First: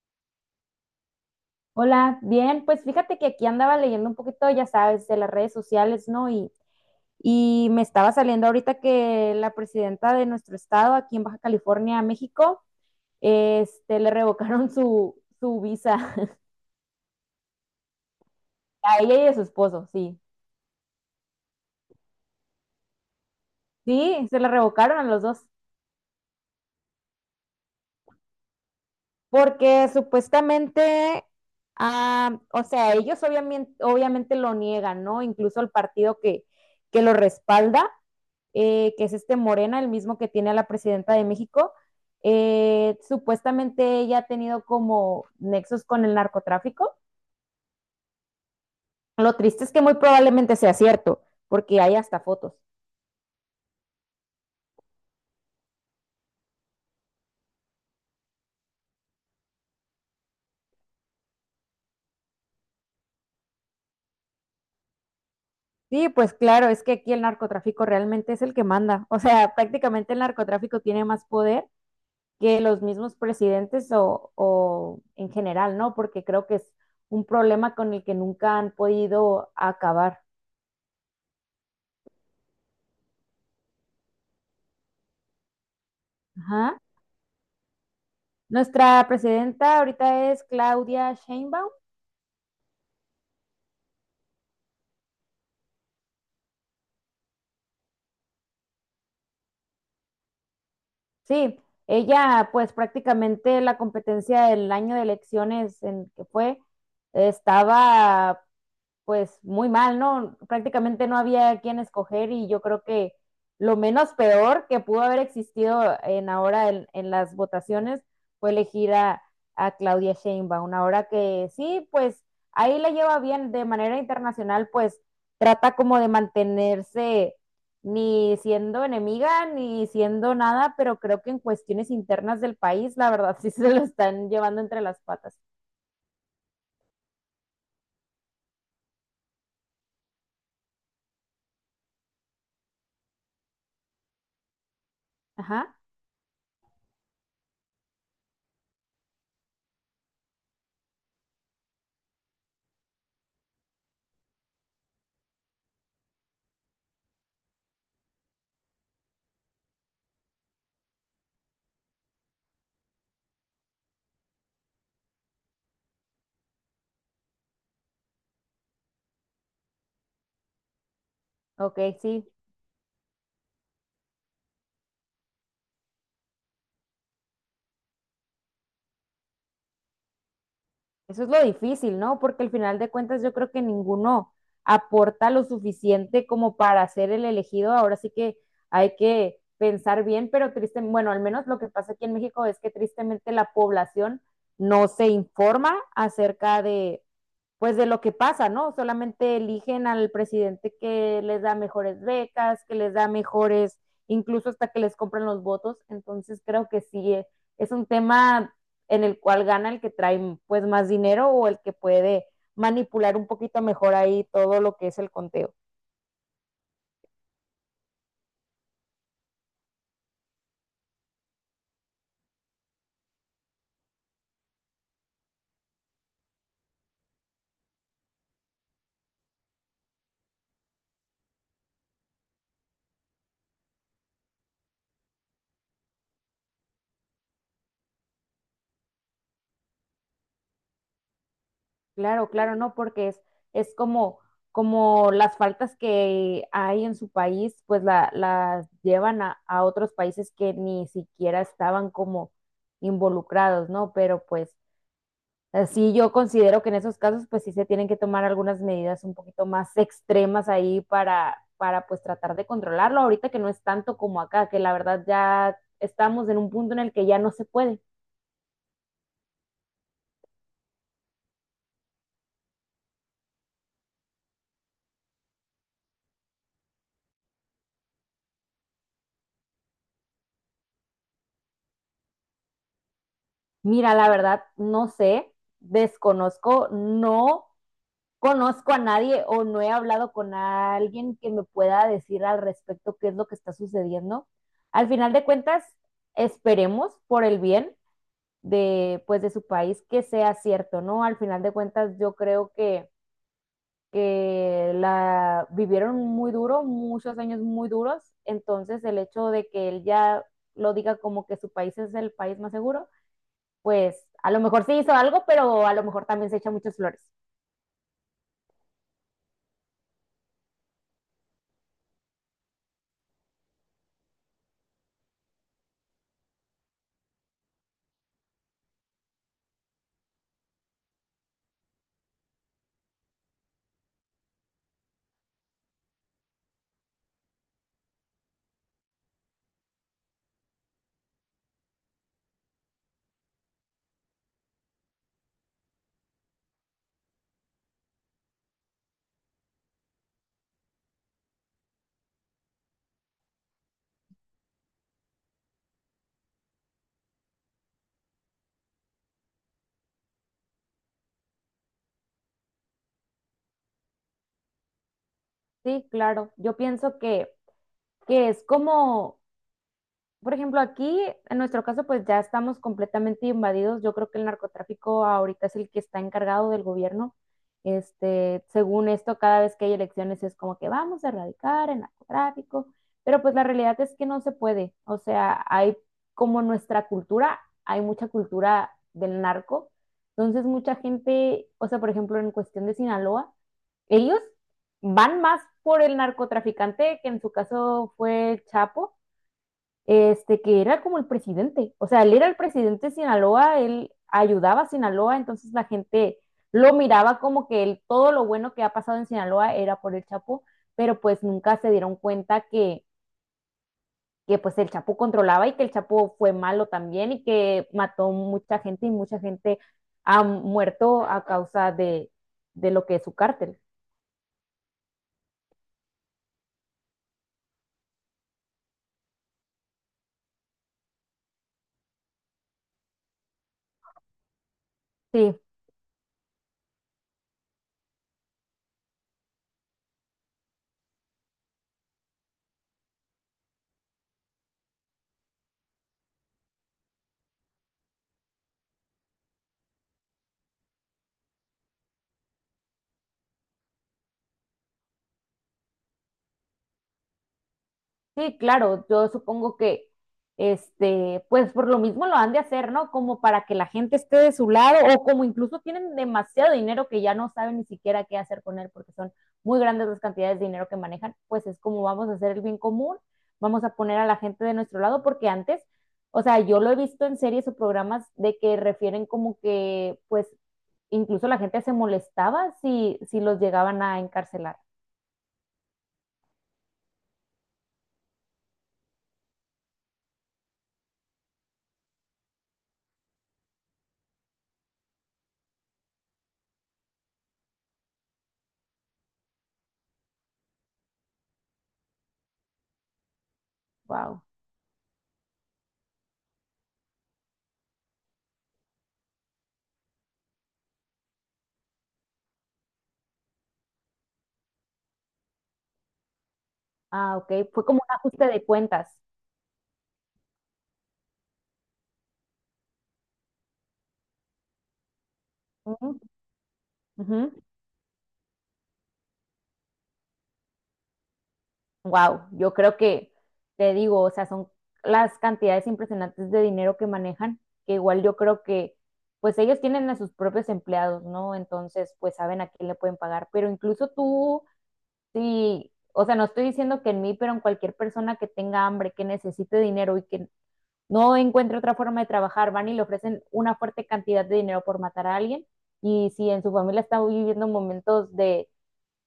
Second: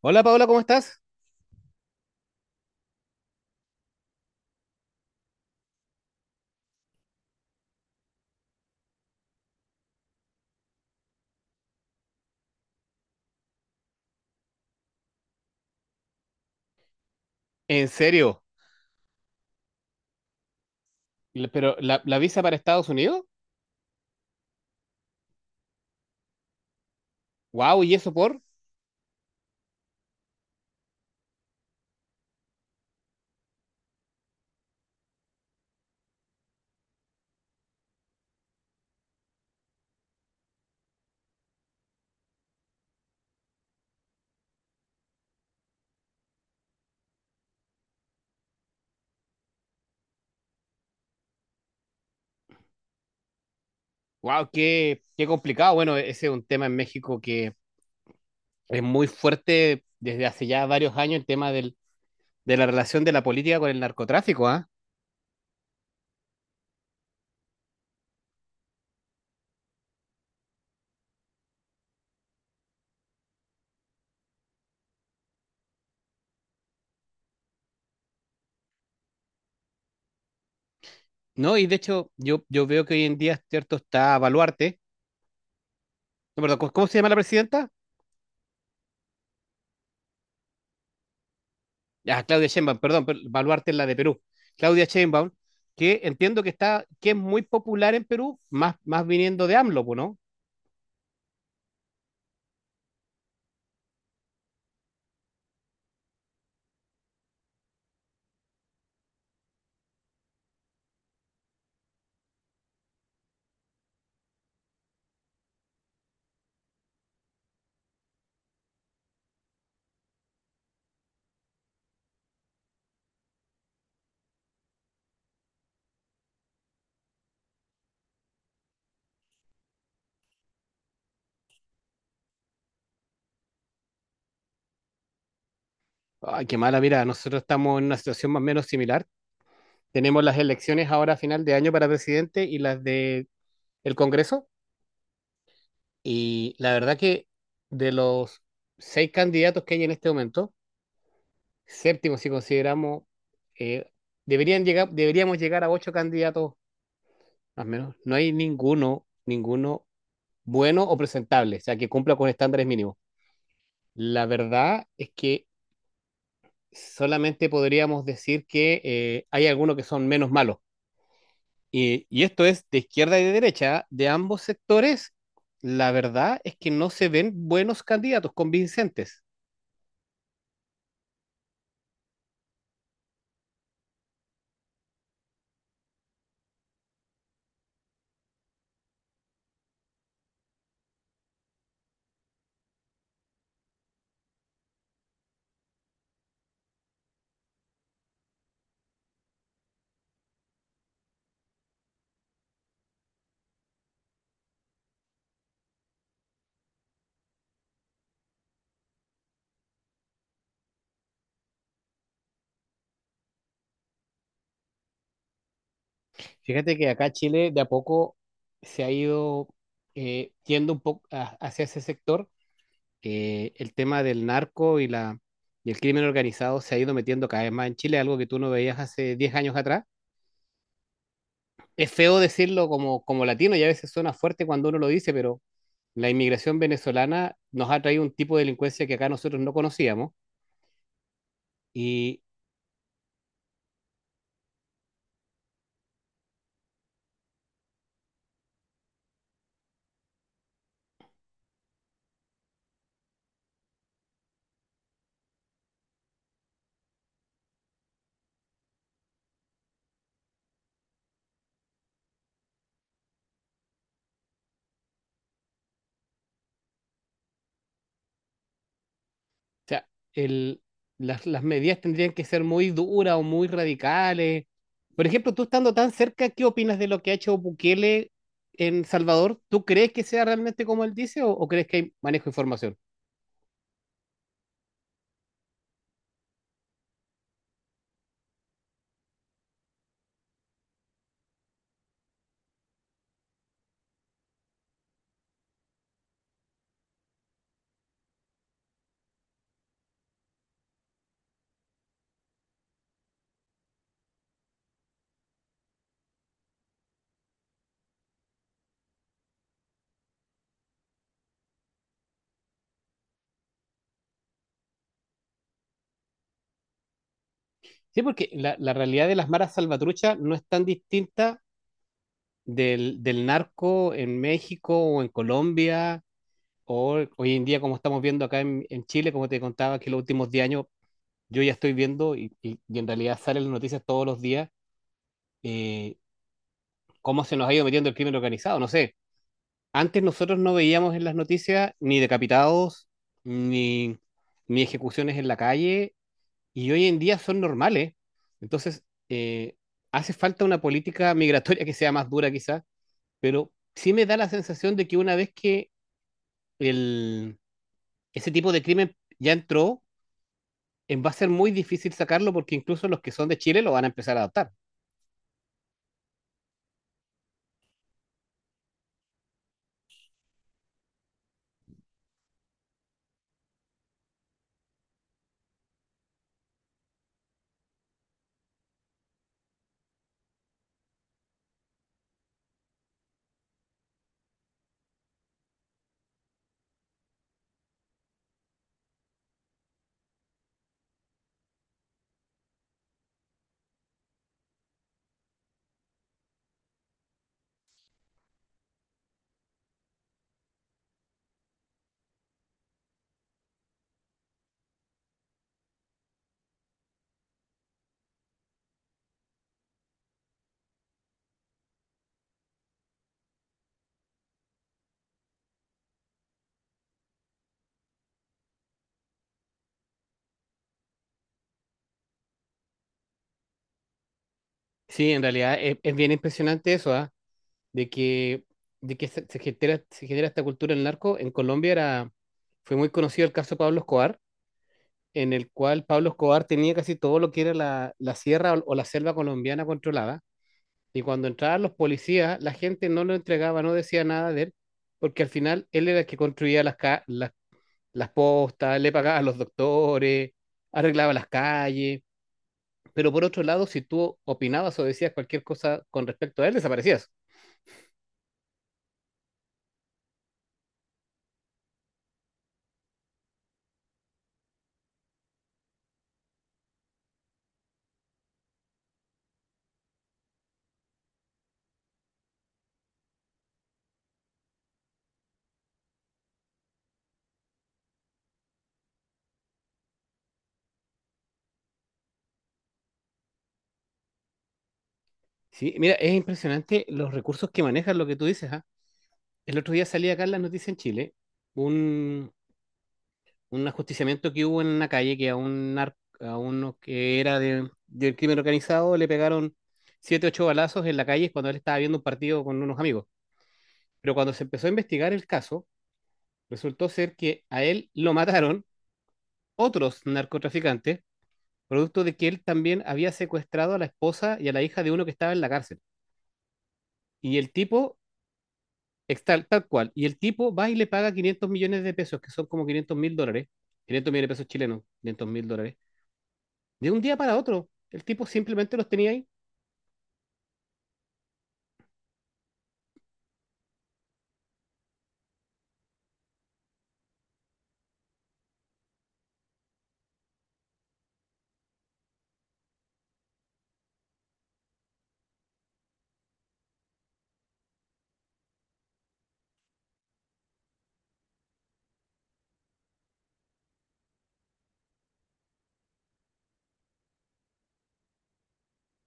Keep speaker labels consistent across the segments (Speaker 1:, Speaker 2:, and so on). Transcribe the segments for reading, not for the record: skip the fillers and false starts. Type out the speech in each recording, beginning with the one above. Speaker 1: Hola Paola, ¿cómo estás?
Speaker 2: Hola, bien, pues fíjate que aquí andaba leyendo un poquito, ya sabes, de las redes sociales, ¿no? Y me estaba saliendo ahorita que la presidenta de nuestro estado, aquí en Baja California, México, le revocaron su visa
Speaker 1: ¿En serio?
Speaker 2: a ella y a su esposo, sí.
Speaker 1: ¿Pero la visa para Estados Unidos?
Speaker 2: Sí, se la revocaron a los dos,
Speaker 1: ¡Wow! ¿Y eso por?
Speaker 2: porque supuestamente, o sea, ellos obviamente lo niegan, ¿no? Incluso el partido que lo respalda, que es este Morena, el mismo que tiene a la presidenta de México. Supuestamente ella ha tenido como nexos con el narcotráfico. Lo triste es que muy probablemente sea cierto, porque hay hasta fotos.
Speaker 1: ¡Wow! Qué complicado. Bueno, ese es un tema en México que es muy fuerte desde hace ya varios años, el tema de la relación de la política con el narcotráfico, ¿ah?
Speaker 2: Sí, pues claro, es que aquí el narcotráfico realmente es el que manda. O sea, prácticamente el narcotráfico tiene más poder que los mismos presidentes o en general, ¿no? Porque creo que es un problema con el que nunca han podido acabar.
Speaker 1: No, y de hecho yo veo que hoy en día, cierto, está Baluarte. No, perdón, ¿cómo,
Speaker 2: Ajá.
Speaker 1: cómo se llama la presidenta?
Speaker 2: Nuestra presidenta ahorita es Claudia Sheinbaum.
Speaker 1: Ah, Claudia Sheinbaum, perdón, pero Baluarte es la de Perú. Claudia Sheinbaum, que entiendo que está, que es muy popular en Perú, más viniendo de AMLO, pues, ¿no?
Speaker 2: Sí, ella pues prácticamente la competencia del año de elecciones en que fue estaba pues muy mal, ¿no? Prácticamente no había quien escoger y yo creo que lo menos peor que pudo haber existido en ahora en las votaciones fue elegir a Claudia Sheinbaum, ahora que sí, pues ahí la lleva bien de manera internacional, pues trata como de mantenerse ni siendo enemiga ni siendo nada, pero creo que en cuestiones internas del país, la verdad, sí se lo están llevando entre las patas.
Speaker 1: Ay, qué mala, mira, nosotros estamos en una situación más o menos similar. Tenemos las elecciones ahora a final de año para presidente y las de el Congreso.
Speaker 2: Ajá,
Speaker 1: Y la verdad que de los seis candidatos que hay en este momento, séptimo si consideramos, eh, deberíamos llegar a ocho candidatos más o menos. No hay ninguno, ninguno bueno o presentable, o sea, que cumpla con estándares mínimos. La verdad es que solamente podríamos decir que hay algunos que son menos malos.
Speaker 2: ok,
Speaker 1: Y
Speaker 2: sí.
Speaker 1: esto es de izquierda y de derecha, de ambos sectores, la verdad es que no se ven buenos candidatos convincentes.
Speaker 2: Eso es lo difícil, ¿no? Porque al final de cuentas yo creo que ninguno aporta lo suficiente como para ser el elegido. Ahora sí que hay que pensar bien, pero triste, bueno, al menos lo que pasa aquí en México es que tristemente la población no se informa acerca de pues de lo que pasa, ¿no? Solamente eligen al presidente que les da mejores becas, que les da mejores, incluso hasta que les compran los votos. Entonces creo que sí, es un tema en el cual gana el que trae pues más dinero o el que puede manipular un poquito mejor ahí todo lo que es el conteo.
Speaker 1: Fíjate que acá Chile de a poco se ha ido yendo un poco hacia ese sector. El tema del narco y el crimen organizado se ha ido metiendo cada vez más en Chile, algo que tú no veías hace 10 años atrás. Es feo decirlo como latino y a veces suena fuerte cuando uno lo dice, pero la inmigración venezolana nos ha traído un tipo de delincuencia que acá nosotros no conocíamos. Y,
Speaker 2: Claro, claro, no, porque es como, como las faltas que hay en su país, pues las llevan a otros países que ni siquiera estaban como involucrados, ¿no? Pero pues así yo considero que en esos casos, pues sí se tienen que tomar algunas medidas un poquito más extremas ahí para pues tratar de controlarlo. Ahorita que no es tanto como acá, que la verdad ya estamos en un punto en el que ya no se puede.
Speaker 1: o sea, el, las medidas tendrían que ser muy duras o muy radicales. Por ejemplo, tú estando tan cerca, ¿qué opinas de lo que ha hecho Bukele en Salvador? ¿Tú crees que sea realmente como él dice o, crees que hay manejo de información?
Speaker 2: Mira, la verdad, no sé, desconozco, no conozco a nadie o no he hablado con alguien que me pueda decir al respecto qué es lo que está sucediendo. Al final de cuentas, esperemos por el bien de, pues, de su país que sea cierto, ¿no? Al final de cuentas, yo creo que la vivieron muy duro, muchos años muy duros, entonces el hecho de que él ya lo diga como que su país es el país más seguro, pues a lo mejor sí hizo algo, pero a lo mejor también se echa muchas flores.
Speaker 1: Sí, porque la realidad de las maras salvatruchas no es tan distinta del narco en México o en Colombia o hoy en día como estamos viendo acá en Chile, como te contaba que los últimos 10 años yo ya estoy viendo y en realidad salen las noticias todos los días, eh, cómo se nos ha ido metiendo el crimen organizado. No sé, antes nosotros no veíamos en las noticias ni decapitados, ni, ni ejecuciones en la calle, y hoy en día son normales. Entonces, eh, hace falta una política migratoria que sea más dura quizás, pero sí me da la sensación de que una vez que el, ese tipo de crimen ya entró, va a ser muy difícil sacarlo porque incluso los que son de Chile lo van a empezar a adoptar.
Speaker 2: Sí, claro. Yo pienso que es como por ejemplo, aquí, en nuestro caso, pues ya estamos completamente invadidos. Yo creo que el narcotráfico ahorita es el que está encargado del gobierno. Este, según esto, cada vez que hay elecciones es como que vamos a erradicar el narcotráfico, pero pues la realidad es que no se puede. O sea, hay como nuestra cultura, hay mucha cultura del narco. Entonces, mucha gente, o sea, por ejemplo, en cuestión de Sinaloa, ellos van más por el narcotraficante, que en su caso fue el Chapo, este, que era como el presidente. O sea, él era el presidente de Sinaloa, él ayudaba a Sinaloa, entonces la gente lo miraba como que él, todo lo bueno que ha pasado en Sinaloa era por el Chapo, pero pues nunca se dieron cuenta que pues el Chapo controlaba y que el Chapo fue malo también y que mató mucha gente y mucha gente ha muerto a causa de lo que es su cártel.
Speaker 1: Sí, en realidad es bien impresionante eso, ¿ah? de que, de que se genera esta cultura del narco. En Colombia fue muy conocido el caso de Pablo Escobar, en
Speaker 2: Sí.
Speaker 1: el cual Pablo Escobar tenía casi todo lo que era la sierra o la selva colombiana controlada. Y cuando entraban los policías, la gente no lo entregaba, no decía nada de él, porque al final él era el que construía las postas, le pagaba a los doctores, arreglaba las calles. Pero por otro lado, si tú opinabas o decías cualquier cosa con respecto a él, desaparecías.
Speaker 2: Sí, claro, yo supongo este, pues por lo mismo lo han de hacer, ¿no? Como para que la gente esté de su lado o como incluso tienen demasiado dinero que ya no saben ni siquiera qué hacer con él porque son muy grandes las cantidades de dinero que manejan, pues es como vamos a hacer el bien común, vamos a poner a la gente de nuestro lado porque antes, o sea, yo lo he visto en series o programas de que refieren como que, pues, incluso la gente se molestaba si los llegaban a encarcelar.
Speaker 1: Sí, mira, es impresionante los recursos que manejan lo que tú dices, ¿ah? El otro día salía acá en las noticias en Chile un, un ajusticiamiento que hubo en una calle que a a uno que era del crimen organizado le pegaron siete, ocho balazos en la calle cuando él estaba viendo un partido con unos amigos. Pero
Speaker 2: Wow.
Speaker 1: cuando se empezó a investigar el caso, resultó ser que a él lo mataron otros narcotraficantes, producto de que él también había secuestrado a la esposa y a la hija de uno que estaba en la cárcel.
Speaker 2: Ah, ok,
Speaker 1: Y el
Speaker 2: fue como un
Speaker 1: tipo
Speaker 2: ajuste de cuentas.
Speaker 1: Tal cual. Y el tipo va y le paga 500 millones de pesos, que son como 500 mil dólares, 500 millones de pesos chilenos, 500 mil dólares, de un día para otro. El tipo simplemente los tenía ahí.
Speaker 2: Wow, yo creo que te digo, o sea, son las cantidades impresionantes de dinero que manejan, que igual yo creo que pues ellos tienen a sus propios empleados, ¿no? Entonces, pues saben a quién le pueden pagar, pero incluso tú, sí, o sea, no estoy diciendo que en mí, pero en cualquier persona que tenga hambre, que necesite dinero y que no encuentre otra forma de trabajar, van y le ofrecen una fuerte cantidad de dinero por matar a alguien. Y si en su familia está viviendo momentos de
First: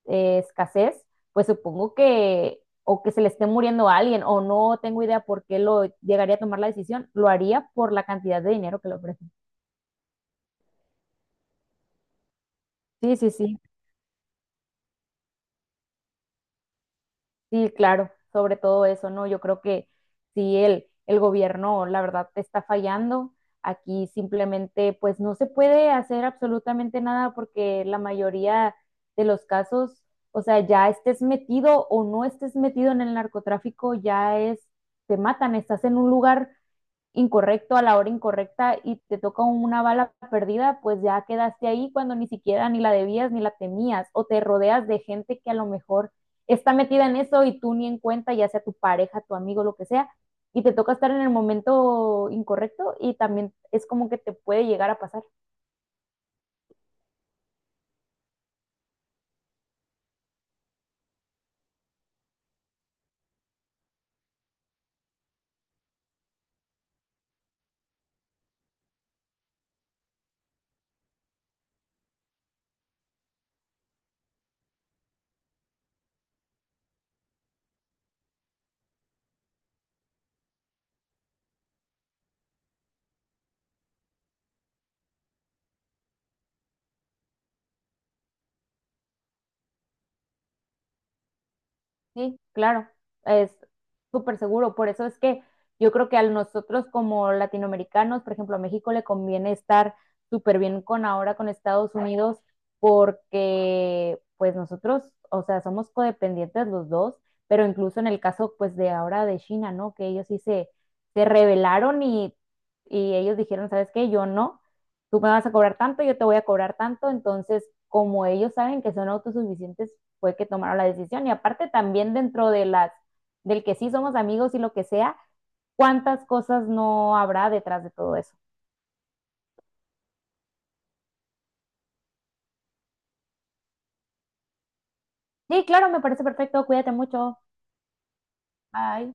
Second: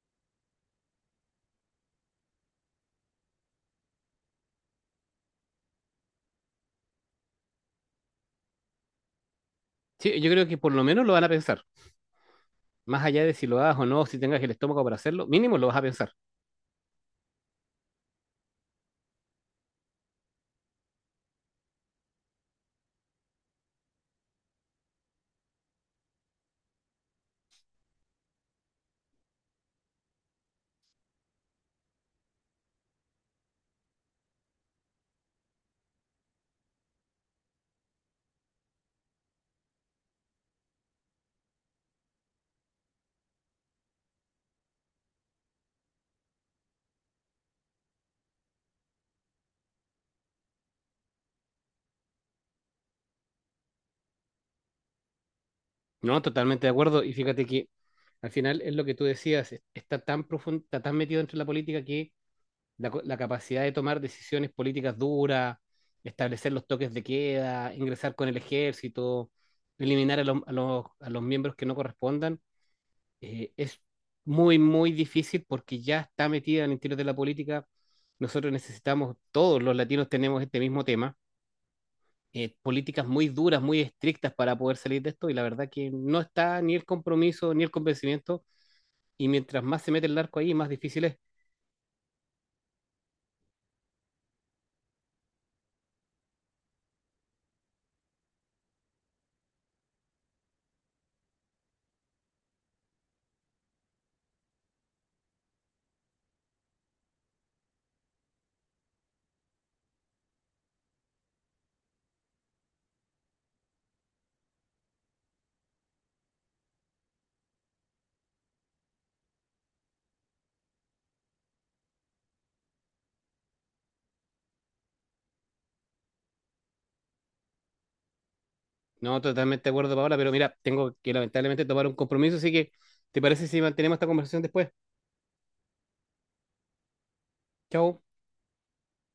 Speaker 2: escasez, pues supongo que o que se le esté muriendo a alguien o no tengo idea por qué lo llegaría a tomar la decisión, lo haría por la cantidad de dinero que le ofrecen.
Speaker 1: Sí, yo creo que por lo menos lo van a pensar. Más
Speaker 2: Sí,
Speaker 1: allá
Speaker 2: sí,
Speaker 1: de si lo
Speaker 2: sí,
Speaker 1: hagas o no, si tengas el estómago para hacerlo, mínimo lo vas a pensar.
Speaker 2: sí, claro, sobre todo eso, ¿no? Yo creo que si el gobierno, la verdad, te está fallando, aquí simplemente pues no se puede hacer absolutamente nada porque la mayoría de los casos, o sea, ya estés metido o no estés metido en el narcotráfico, ya es, te matan, estás en un lugar incorrecto a la hora incorrecta y te toca una bala perdida, pues ya quedaste ahí cuando ni siquiera ni la debías ni la temías o te rodeas de gente que a lo mejor está metida en eso y tú ni en cuenta, ya sea tu pareja, tu amigo, lo que sea, y te toca estar en el momento incorrecto y también es como que te puede llegar a pasar.
Speaker 1: No, totalmente de acuerdo. Y fíjate que al final es lo que tú decías, está tan profundo, está tan metido dentro de la política que la capacidad de tomar decisiones políticas duras, establecer los toques de queda, ingresar con el ejército, eliminar a los miembros que no correspondan, es muy, muy difícil porque ya está metida en el interior de la política. Nosotros necesitamos, todos los latinos tenemos este mismo tema, políticas muy duras, muy estrictas para poder salir de esto y la verdad que no está ni el compromiso ni el convencimiento y mientras más se mete el narco ahí, más difícil es.
Speaker 2: Sí, claro, es súper seguro. Por eso es que yo creo que a nosotros como latinoamericanos, por ejemplo, a México le conviene estar súper bien con ahora con Estados Unidos porque pues nosotros, o sea, somos codependientes los dos, pero incluso en el caso pues de ahora de China, ¿no? Que ellos sí se rebelaron y ellos dijeron, ¿sabes qué? Yo no, tú me vas a cobrar tanto, yo te voy a cobrar tanto, entonces como ellos saben que son autosuficientes, fue que tomaron la decisión y aparte también dentro de las del que sí somos amigos y lo que sea, cuántas cosas no habrá detrás de todo eso.
Speaker 1: No, totalmente de acuerdo, Paola, pero mira, tengo que lamentablemente tomar un compromiso, así que ¿te parece si mantenemos esta conversación después?
Speaker 2: Sí, claro, me parece perfecto, cuídate mucho.
Speaker 1: Chao.
Speaker 2: Bye.